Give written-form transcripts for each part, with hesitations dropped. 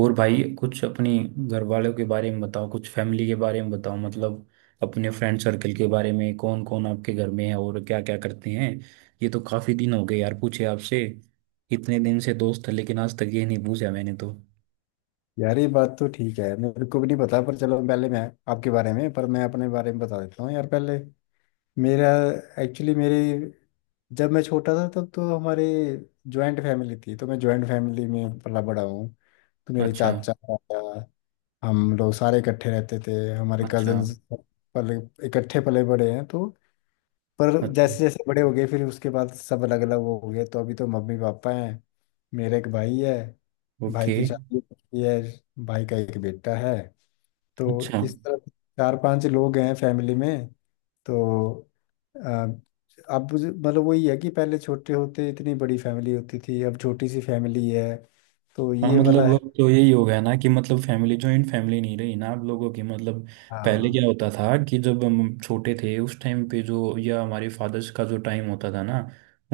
और भाई कुछ अपनी घर वालों के बारे में बताओ। कुछ फैमिली के बारे में बताओ मतलब अपने फ्रेंड सर्कल के बारे में। कौन कौन आपके घर में है और क्या क्या करते हैं। ये तो काफी दिन हो गए यार पूछे आपसे। इतने दिन से दोस्त है लेकिन आज तक ये नहीं पूछा मैंने तो। यार ये बात तो ठीक है। मेरे को भी नहीं पता। पर चलो पहले मैं आपके बारे में पर मैं अपने बारे में बता देता हूँ यार पहले। मेरा एक्चुअली मेरे जब मैं छोटा था तब तो हमारे जॉइंट फैमिली थी, तो मैं जॉइंट फैमिली में पला बड़ा हूँ। तो मेरे अच्छा। चाचा ताया, हम लोग सारे इकट्ठे रहते थे, हमारे अच्छा। कजन पले इकट्ठे पले बड़े हैं। तो पर अच्छा। जैसे जैसे बड़े हो गए फिर उसके बाद सब अलग अलग हो गए। तो अभी तो मम्मी पापा हैं। मेरा एक भाई है, भाई ओके। की शादी हो चुकी है, भाई का एक बेटा है। तो अच्छा। इस तरह चार पांच लोग हैं फैमिली में। तो अ, अब मतलब वही है कि पहले छोटे होते इतनी बड़ी फैमिली होती थी, अब छोटी सी फैमिली है। तो हाँ ये वाला मतलब है। अब तो यही हो गया ना कि मतलब फैमिली जॉइंट फैमिली नहीं रही ना आप लोगों की मतलब। पहले हाँ। क्या होता था कि जब हम छोटे थे उस टाइम पे जो या हमारे फादर्स का जो टाइम होता था ना।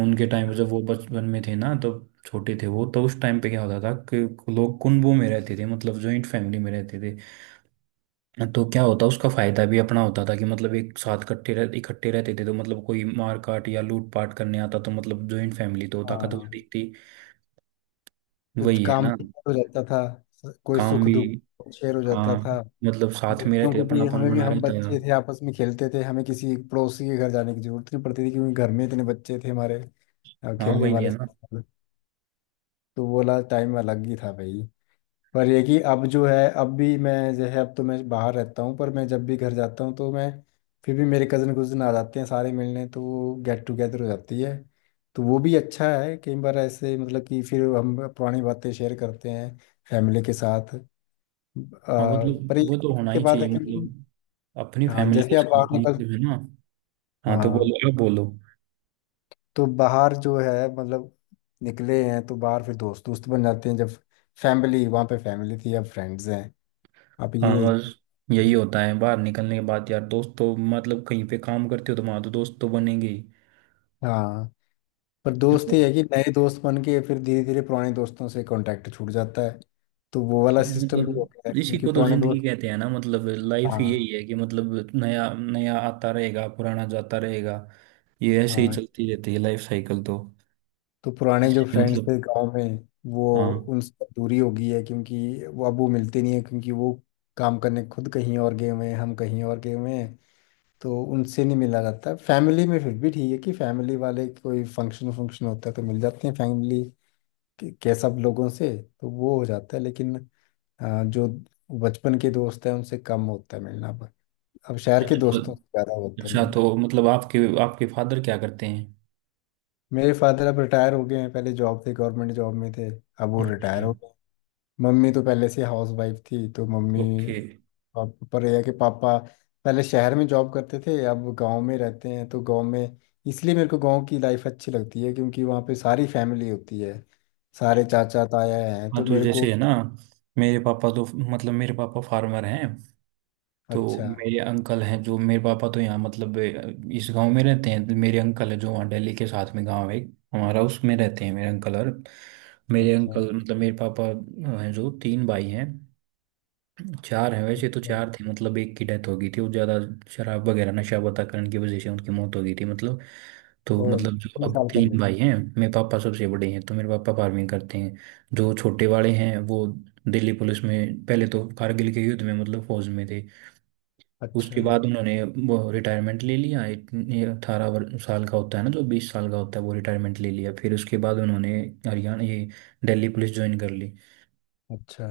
उनके टाइम जब वो बचपन में थे ना तब छोटे थे वो, तो उस टाइम पे क्या होता था कि लोग कुंबों में रहते थे मतलब जॉइंट फैमिली में रहते थे। तो क्या होता उसका फायदा भी अपना होता था कि मतलब एक साथ इकट्ठे रहते थे तो मतलब कोई मार काट या लूट पाट करने आता तो मतलब जॉइंट फैमिली तो हाँ, ताकतवर दिखती। तो वही है काम ना। भी शेयर हो जाता था, कोई काम सुख भी। दुख शेयर हो जाता हाँ था। मतलब साथ में बच्चों रहते को अपना भी, अपन हमें भी, बना हम रहता है। बच्चे थे आपस में खेलते थे, हमें किसी पड़ोसी के घर जाने की जरूरत नहीं पड़ती थी क्योंकि घर में इतने बच्चे थे हमारे हाँ खेलने वही है वाले। ना। तो वो वाला टाइम अलग ही था भाई। पर ये कि अब जो है, अब भी मैं जो है, अब तो मैं बाहर रहता हूँ। पर मैं जब भी घर जाता हूँ तो मैं फिर भी मेरे कज़न कुज़न आ जाते हैं सारे मिलने, तो वो गेट टुगेदर हो जाती है। तो वो भी अच्छा है, कई बार ऐसे मतलब कि फिर हम पुरानी बातें शेयर करते हैं फैमिली के साथ। हाँ मतलब पर ये वो तो होना के ही बाद चाहिए है कि मतलब। अपनी हाँ, फैमिली के जैसे आप साथ बाहर तो निकल। मतलब है ना। हाँ तो हाँ, बोलो, आप बोलो। तो बाहर जो है मतलब निकले हैं तो बाहर फिर दोस्त दोस्त बन जाते हैं, जब फैमिली वहाँ पे फैमिली थी, अब फ्रेंड्स हैं। अब हाँ ये। बस यही होता है बाहर निकलने के बाद यार, दोस्त तो मतलब कहीं पे काम करते हो तो वहां तो दोस्त तो बनेंगे ही। हाँ, पर दोस्त और ये है कि नए दोस्त बन के फिर धीरे धीरे पुराने दोस्तों से कांटेक्ट छूट जाता है। तो वो वाला हाँ, सिस्टम भी होता है, मतलब इसी क्योंकि को तो पुराने जिंदगी दोस्त। कहते हैं ना मतलब लाइफ ही यही हाँ। है कि मतलब नया नया आता रहेगा पुराना जाता रहेगा। ये ऐसे ही हाँ, चलती रहती है लाइफ साइकिल तो। तो पुराने जो इसलिए फ्रेंड्स मतलब। थे गांव में, वो उनसे दूरी हो गई है क्योंकि वो अब वो मिलते नहीं है क्योंकि वो काम करने खुद कहीं और गए हुए हैं, हम कहीं और गए हुए हैं, तो उनसे नहीं मिला जाता। फैमिली में फिर भी ठीक है कि फैमिली वाले कोई फंक्शन फंक्शन होता है तो मिल जाते हैं फैमिली के सब लोगों से, तो वो हो जाता है। लेकिन जो बचपन के दोस्त हैं उनसे कम होता है मिलना अब। अब शहर के हाँ। दोस्तों से ज़्यादा होता है अच्छा तो मिलना। मतलब आपके आपके फादर क्या करते हैं। मेरे फादर अब रिटायर हो गए हैं, पहले जॉब थे, गवर्नमेंट जॉब में थे, अब वो रिटायर अच्छा। हो गए। मम्मी तो पहले से हाउस वाइफ थी, तो मम्मी ओके। पर यह है कि पापा पहले शहर में जॉब करते थे, अब गांव में रहते हैं। तो गांव में, इसलिए मेरे को गांव की लाइफ अच्छी लगती है क्योंकि वहाँ पे सारी फैमिली होती है, सारे चाचा ताया हैं, हाँ तो तो मेरे को। जैसे है ना। मेरे पापा तो मतलब मेरे पापा फार्मर हैं। तो अच्छा। मेरे अंकल हैं जो, मेरे पापा तो यहाँ मतलब इस गांव में रहते हैं। मेरे अंकल है जो वहाँ दिल्ली के साथ में गांव है एक, हमारा, उसमें रहते हैं मेरे अंकल। और मेरे अच्छा, अंकल मतलब मेरे पापा हैं जो तीन भाई हैं। चार हैं वैसे, तो अच्छा चार थे मतलब एक की डेथ हो गई थी, वो ज़्यादा शराब वगैरह नशा पता करने की वजह से उनकी मौत हो गई थी मतलब। तो और मतलब जो कितने अब साल पहले? तीन भाई हैं। मेरे पापा सबसे बड़े हैं तो मेरे पापा फार्मिंग करते हैं। जो छोटे वाले हैं वो दिल्ली पुलिस में, पहले तो कारगिल के युद्ध में मतलब फौज में थे। उसके अच्छा बाद उन्होंने वो रिटायरमेंट ले लिया। 18 साल का होता है ना, जो 20 साल का होता है, वो रिटायरमेंट ले लिया, फिर उसके बाद उन्होंने हरियाणा ये दिल्ली पुलिस ज्वाइन कर ली। अच्छा।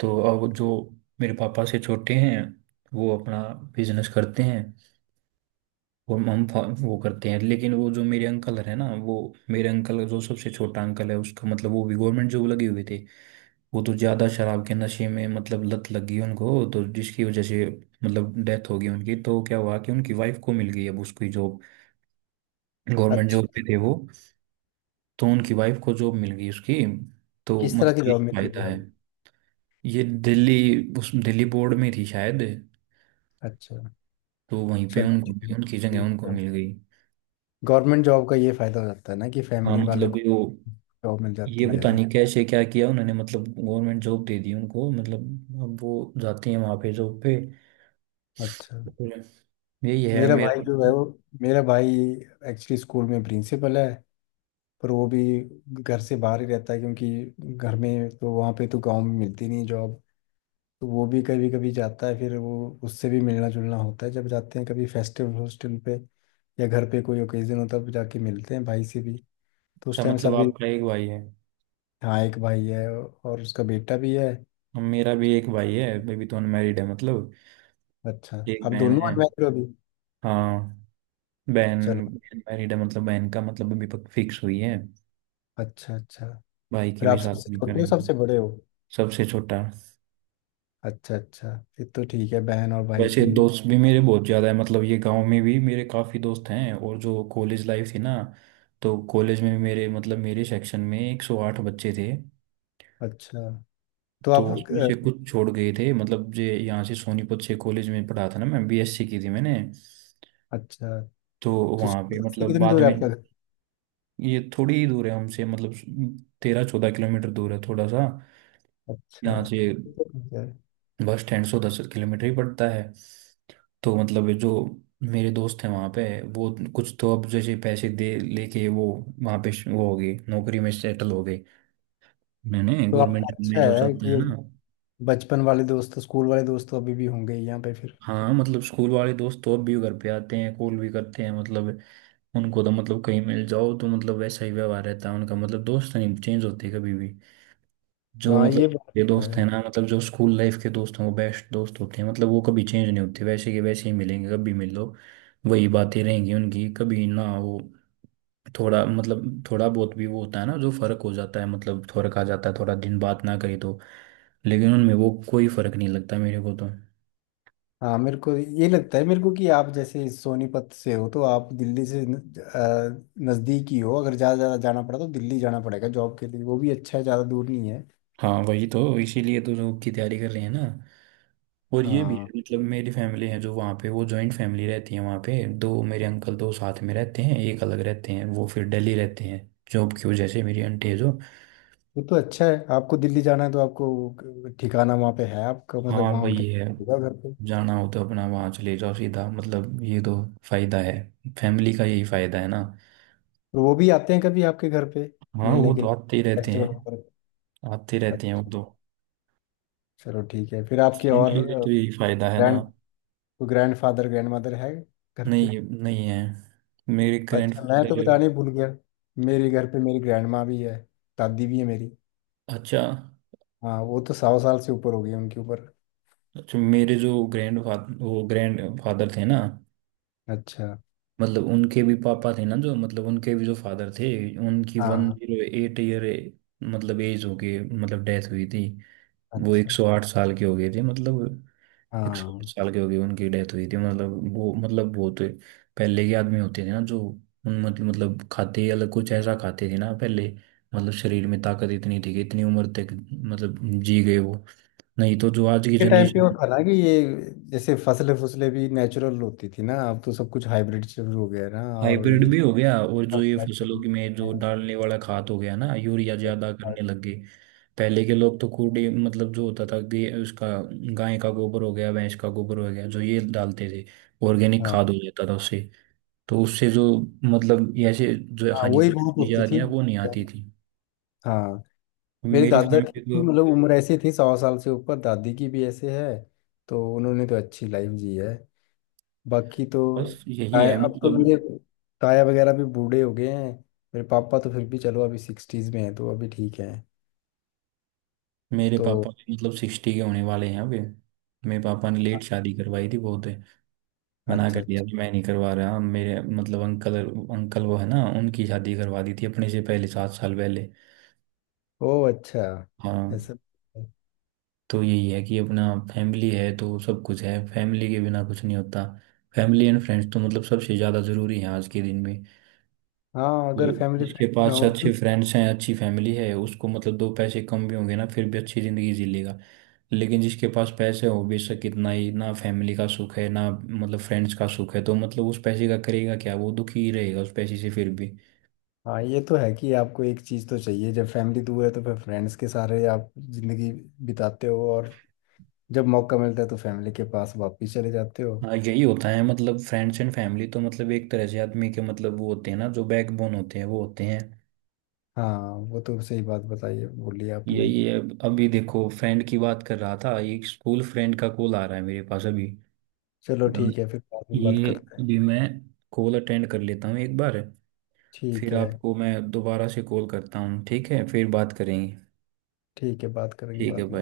तो अब जो मेरे पापा से छोटे हैं वो अपना बिजनेस करते हैं। वो हम वो करते हैं, लेकिन वो जो मेरे अंकल है ना, वो मेरे अंकल जो सबसे छोटा अंकल है उसका मतलब वो भी गवर्नमेंट जॉब लगे हुए थे। वो तो ज़्यादा शराब के नशे में मतलब लत लग गई उनको। तो जिसकी वजह से मतलब डेथ हो गई उनकी, तो क्या हुआ कि उनकी वाइफ को मिल गई अब उसकी जॉब। गवर्नमेंट अच्छा, जॉब पे थे वो। तो उनकी वाइफ को जॉब मिल गई उसकी। तो किस तरह मतलब की ये जॉब मिली है फायदा फिर है। अब? ये दिल्ली, उस दिल्ली बोर्ड में थी शायद। अच्छा, तो वहीं पे चलो उनको ठीक। उनकी जगह ठीक, उनको मिल गई। गवर्नमेंट जॉब का ये फायदा हो जाता है ना कि हाँ फैमिली वाले मतलब को ये वो, जॉब मिल ये जाती है। पता नहीं कैसे क्या किया उन्होंने, मतलब गवर्नमेंट जॉब दे दी उनको, मतलब अब वो जाते हैं वहाँ पे जॉब पे। अच्छा, और यही है मेरा भाई मेरा। जो है वो, मेरा भाई एक्चुअली स्कूल में प्रिंसिपल है। पर वो भी घर से बाहर ही रहता है क्योंकि घर में तो वहाँ पे तो गांव में मिलती नहीं जॉब। तो वो भी कभी कभी जाता है, फिर वो उससे भी मिलना जुलना होता है जब जाते हैं कभी फेस्टिवल हॉस्टल पे, या घर पे कोई ओकेजन होता है तब जाके मिलते हैं भाई से भी, तो उस अच्छा टाइम मतलब सभी। आपका एक भाई है। हाँ, एक भाई है और उसका बेटा भी है। हम, मेरा भी एक भाई है अभी तो अनमैरिड है मतलब। अच्छा, एक आप बहन दोनों है। अनमैरिड हो अभी? हाँ। बहन चलो। मैरिड है मतलब, बहन का मतलब अभी फिक्स हुई है। अच्छा, अच्छा भाई के फिर भी आप साथ सबसे भी छोटे हो करेंगे। सबसे बड़े हो? सबसे छोटा। अच्छा अच्छा, फिर तो ठीक है बहन और भाई वैसे की। दोस्त भी मेरे बहुत ज़्यादा है मतलब, ये गांव में भी मेरे काफ़ी दोस्त हैं और जो कॉलेज लाइफ थी ना। तो कॉलेज में भी मेरे मतलब मेरे सेक्शन में 108 बच्चे थे। अच्छा, तो तो आप। उसमें से कुछ छोड़ गए थे मतलब, जे यहाँ से सोनीपत से कॉलेज में पढ़ा था ना मैं, बीएससी की थी मैंने। अच्छा, तो तो वहाँ पे स्कूल से मतलब कितनी बाद दूर है में आपका घर? ये थोड़ी ही दूर है हमसे मतलब। 13-14 किलोमीटर दूर है थोड़ा सा अच्छा, यहाँ से। फिर तो ठीक है। बस स्टैंड 110 किलोमीटर ही पड़ता है। तो मतलब ये जो मेरे दोस्त हैं वहाँ पे, वो कुछ तो अब जैसे पैसे दे लेके वो वहाँ पे वो हो गए नौकरी में सेटल हो गए। मैंने तो आपका गवर्नमेंट में अच्छा जो है चलते हैं कि ना। बचपन वाले दोस्त स्कूल वाले दोस्त तो अभी भी होंगे ही यहाँ पे फिर। हाँ मतलब स्कूल वाले दोस्त तो अब भी घर पे आते हैं, कॉल भी करते हैं मतलब। उनको तो मतलब कहीं मिल जाओ तो मतलब वैसा ही व्यवहार रहता है उनका, मतलब दोस्त नहीं चेंज होते कभी भी। जो हाँ मतलब ये बात ये तो दोस्त हैं है। ना, मतलब जो स्कूल लाइफ के दोस्त हैं वो बेस्ट दोस्त होते हैं, मतलब वो कभी चेंज नहीं होते, वैसे के वैसे ही मिलेंगे कभी मिल लो। वही बातें रहेंगी उनकी कभी ना वो। थोड़ा मतलब थोड़ा बहुत भी वो होता है ना, जो फर्क हो जाता है मतलब फर्क आ जाता है थोड़ा दिन बात ना करी तो। लेकिन उनमें वो कोई फर्क नहीं लगता मेरे को तो। हाँ, मेरे को ये लगता है मेरे को कि आप जैसे सोनीपत से हो तो आप दिल्ली से नज़दीक ही हो। अगर ज़्यादा ज़्यादा जाना पड़ा तो दिल्ली जाना पड़ेगा जॉब के लिए, वो भी अच्छा है, ज़्यादा दूर नहीं है। हाँ वही तो, इसीलिए तो जॉब की तैयारी कर रहे हैं ना। और ये भी हाँ, है मतलब मेरी फैमिली है जो वहाँ पे, वो जॉइंट फैमिली रहती है वहाँ पे, दो मेरे अंकल दो साथ में रहते हैं, एक अलग रहते हैं वो फिर दिल्ली रहते हैं जॉब की वजह से। मेरी आंटी है जो। वो तो अच्छा है, आपको दिल्ली जाना है तो आपको ठिकाना वहाँ पे है आपका, मतलब हाँ वहाँ उनके वही है। होगा घर पे। जाना हो तो अपना वहाँ चले जाओ सीधा, मतलब ये तो फायदा है। फैमिली का यही फायदा है ना। और वो भी आते हैं कभी आपके घर पे हाँ मिलने वो के तो लिए, आते ही रहते फेस्टिवल हैं। पर? आते रहते हैं वो अच्छा, तो। चलो ठीक है फिर आपके और फैमिली का तो यही फायदा है ना। Grand grandfather grandmother है घर पे? नहीं, नहीं है। मेरे ग्रैंड अच्छा, मैं तो फादर। बताने ही भूल गया। मेरे घर पे मेरी ग्रैंड माँ भी है, दादी भी है मेरी। अच्छा। हाँ, वो तो 100 साल से ऊपर हो गई है उनके ऊपर। अच्छा मेरे जो ग्रैंड फादर, वो ग्रैंड फादर थे ना अच्छा। मतलब उनके भी पापा थे ना, जो मतलब उनके भी जो फादर थे। उनकी वन हाँ। जीरो एट ईयर मतलब एज हो गई, मतलब डेथ हुई थी। वो अच्छा। 108 साल के हो गए थे मतलब, एक सौ आठ हाँ, साल के हो गए उनकी डेथ हुई थी, मतलब वो मतलब बहुत पहले के आदमी होते थे ना, जो उन मतलब खाते ही अलग कुछ ऐसा खाते थे ना पहले। मतलब शरीर में ताकत इतनी थी कि इतनी उम्र तक मतलब जी गए वो। नहीं तो जो आज की के टाइम पे वो जनरेशन। था ना कि ये जैसे फसलें फसलें भी नेचुरल होती थी ना, अब तो सब कुछ हाइब्रिड शुरू हो गया है ना। और हाइब्रिड ये। भी हो गया और हाँ। जो ये फसलों की में जो डालने वाला खाद हो गया ना यूरिया ज्यादा करने लग गए। पहले के लोग तो कूड़े मतलब जो होता था कि उसका गाय का गोबर हो गया भैंस का गोबर हो गया जो ये डालते थे। ऑर्गेनिक हाँ खाद हो जाता था उससे। तो उससे जो मतलब ये ऐसे जो वही हानिकारक बहुत चीजें होती आ रही थी। हैं वो नहीं आती थी। हाँ, मेरे मेरी दादा की फैमिली तो भी मतलब उम्र ऐसी थी 100 साल से ऊपर, दादी की भी ऐसे है। तो उन्होंने तो अच्छी लाइफ जी है। बाकी तो बस यही है ताया, अब तो मतलब। मेरे ताया वगैरह भी बूढ़े हो गए हैं। मेरे पापा तो फिर भी चलो अभी सिक्सटीज में हैं तो अभी ठीक है। मेरे तो पापा मतलब 60 के होने वाले हैं अभी। मेरे पापा ने लेट शादी करवाई थी बहुत। मना अच्छा। कर दिया अच्छा। कि मैं नहीं करवा रहा, मेरे मतलब अंकल, अंकल वो है ना, उनकी शादी करवा दी थी अपने से पहले, 7 साल पहले। ओ अच्छा, हाँ ऐसा। तो यही है कि अपना फैमिली है तो सब कुछ है, फैमिली के बिना कुछ नहीं होता। फैमिली एंड फ्रेंड्स तो मतलब सबसे ज़्यादा ज़रूरी है आज के दिन में। हाँ, तो अगर फैमिली जिसके फ्रेंड्स ना पास हो तो। अच्छे फ्रेंड्स हैं अच्छी फैमिली है उसको, मतलब दो पैसे कम भी होंगे ना फिर भी अच्छी ज़िंदगी जी लेगा। लेकिन जिसके पास पैसे हो बेशक कितना ही ना, फैमिली का सुख है ना मतलब फ्रेंड्स का सुख है तो, मतलब उस पैसे का करेगा क्या, वो दुखी ही रहेगा उस पैसे से फिर भी। हाँ ये तो है कि आपको एक चीज़ तो चाहिए, जब फैमिली दूर है तो फिर फ्रेंड्स के सारे आप जिंदगी बिताते हो, और जब मौका मिलता है तो फैमिली के पास वापस चले जाते हो। हाँ यही होता है, मतलब फ्रेंड्स एंड फैमिली तो मतलब एक तरह से आदमी के मतलब वो होते हैं ना जो बैकबोन होते हैं, वो होते हैं। हाँ, वो तो सही बात बताई है बोली आपने। यही है अभी देखो, फ्रेंड की बात कर रहा था, एक स्कूल फ्रेंड का कॉल आ रहा है मेरे पास अभी। चलो अ, ठीक है फिर बाद में बात ये करते हैं। अभी मैं कॉल अटेंड कर लेता हूँ एक बार। ठीक फिर है। आपको मैं दोबारा से कॉल करता हूँ, ठीक है फिर बात करेंगे। ठीक है, बात करेंगे ठीक है बाद भाई। में।